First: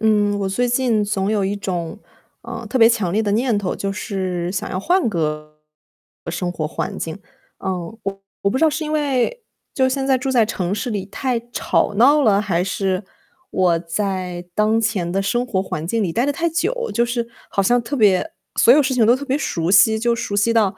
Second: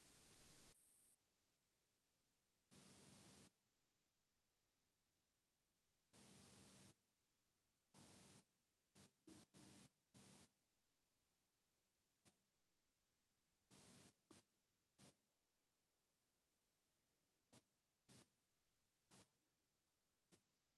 嗯，我最近总有一种，呃，特别强烈的念头，就是想要换个生活环境。呃，我我不知道是因为就现在住在城市里太吵闹了，还是我在当前的生活环境里待得太久，就是好像特别所有事情都特别熟悉，就熟悉到，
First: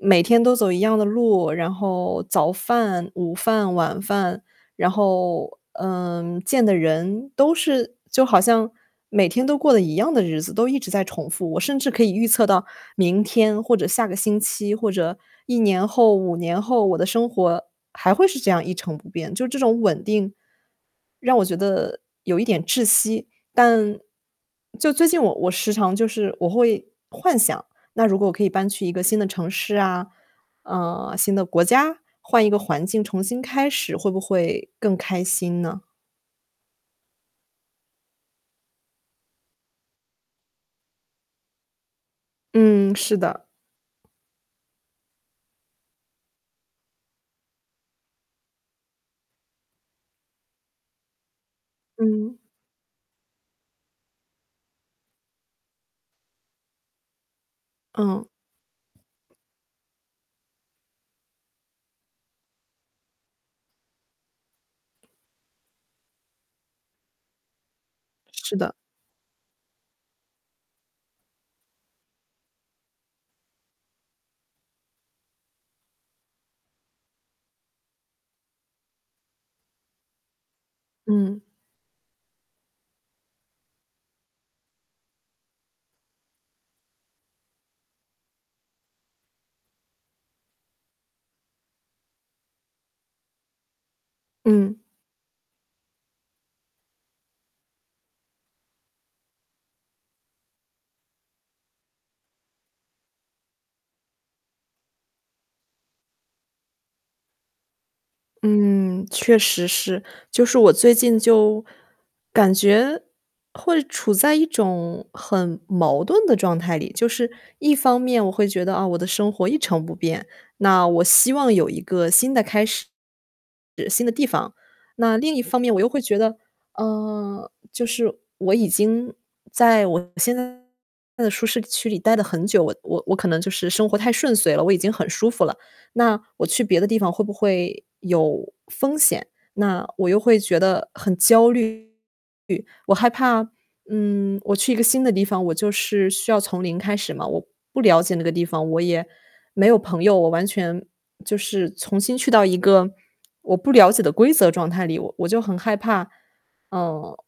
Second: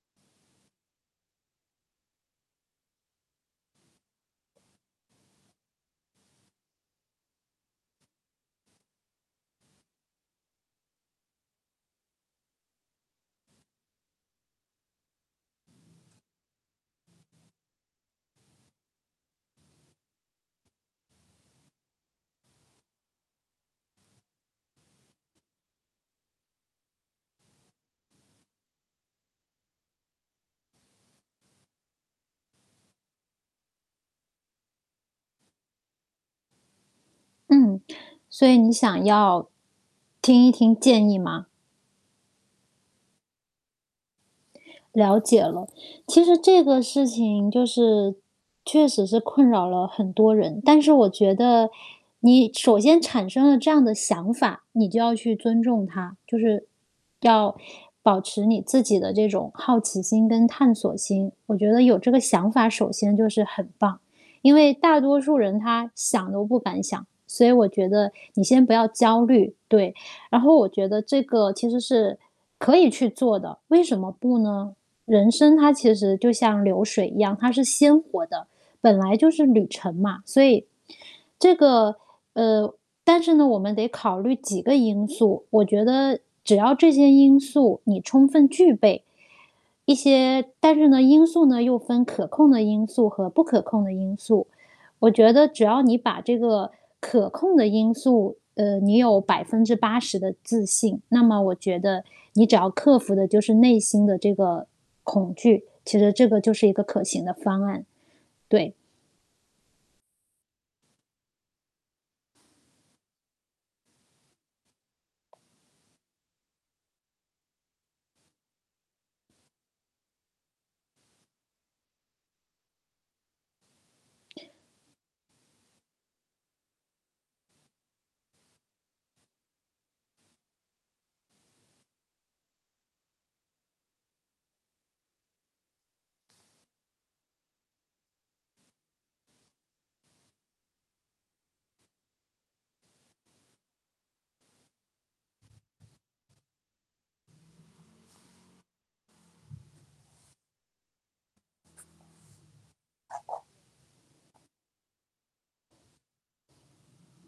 每天都走一样的路，然后早饭、午饭、晚饭。然后，嗯，见的人都是就好像每天都过得一样的日子，都一直在重复。我甚至可以预测到明天或者下个星期，或者1年后、5年后，我的生活还会是这样一成不变，就是这种稳定，让我觉得有一点窒息。但就最近我我时常就是我会幻想，那如果可以搬去一个新的城市啊，呃，新的国家，换一个环境重新开始，会不会更开心呢？嗯，所以你想要听一听建议吗？嗯，是的。了解了。其实这个事情就是，确实是困扰了很多人。但是我觉得嗯。你首先产生了这样的想法，你就要去尊重它，就是，要保嗯。持你自己的这种好奇心跟探索心。我觉得有这个想法，首先就是很棒，因为大多数人他想都不敢想，所以我觉得你是先的。不要焦虑，对。然后我觉得这个其实是可以去做的，为什么不呢？人生它其实就像流水一样，它是鲜活的，本来就是旅程嘛。所以，嗯。这个呃，但是呢，我们得考虑几个因素，我觉得只要这些因素你充分具备，一些但是呢因素呢，又分可控的因素和不可控的因素。嗯。我觉得只要你把这个可控的因素呃，你有80%的自信，那么我觉得，你只要克服的就是内心的这个恐惧，其实这个就是一个可行的方案。对。嗯，确实是。就是我最近就感觉，会处在一种很矛盾的状态里。就是一方面我会觉得，啊，我的生活一成不变，那我希望有一个新的开始，新的地方。那另一方面我又会觉得，啊，就是我已经在我现在的舒适区里待得很久，我我我可能就是生活太顺遂了，我已经很舒服了，那我去别的地方会不会有风险？那我又会觉得很焦虑。我害怕，嗯，我去一个新的地方，我就是需要从零开始嘛，我不了解那个地方，我也没有朋友。我完全就是重新去到一个我不了解的规则状态里，我我就很害怕。嗯。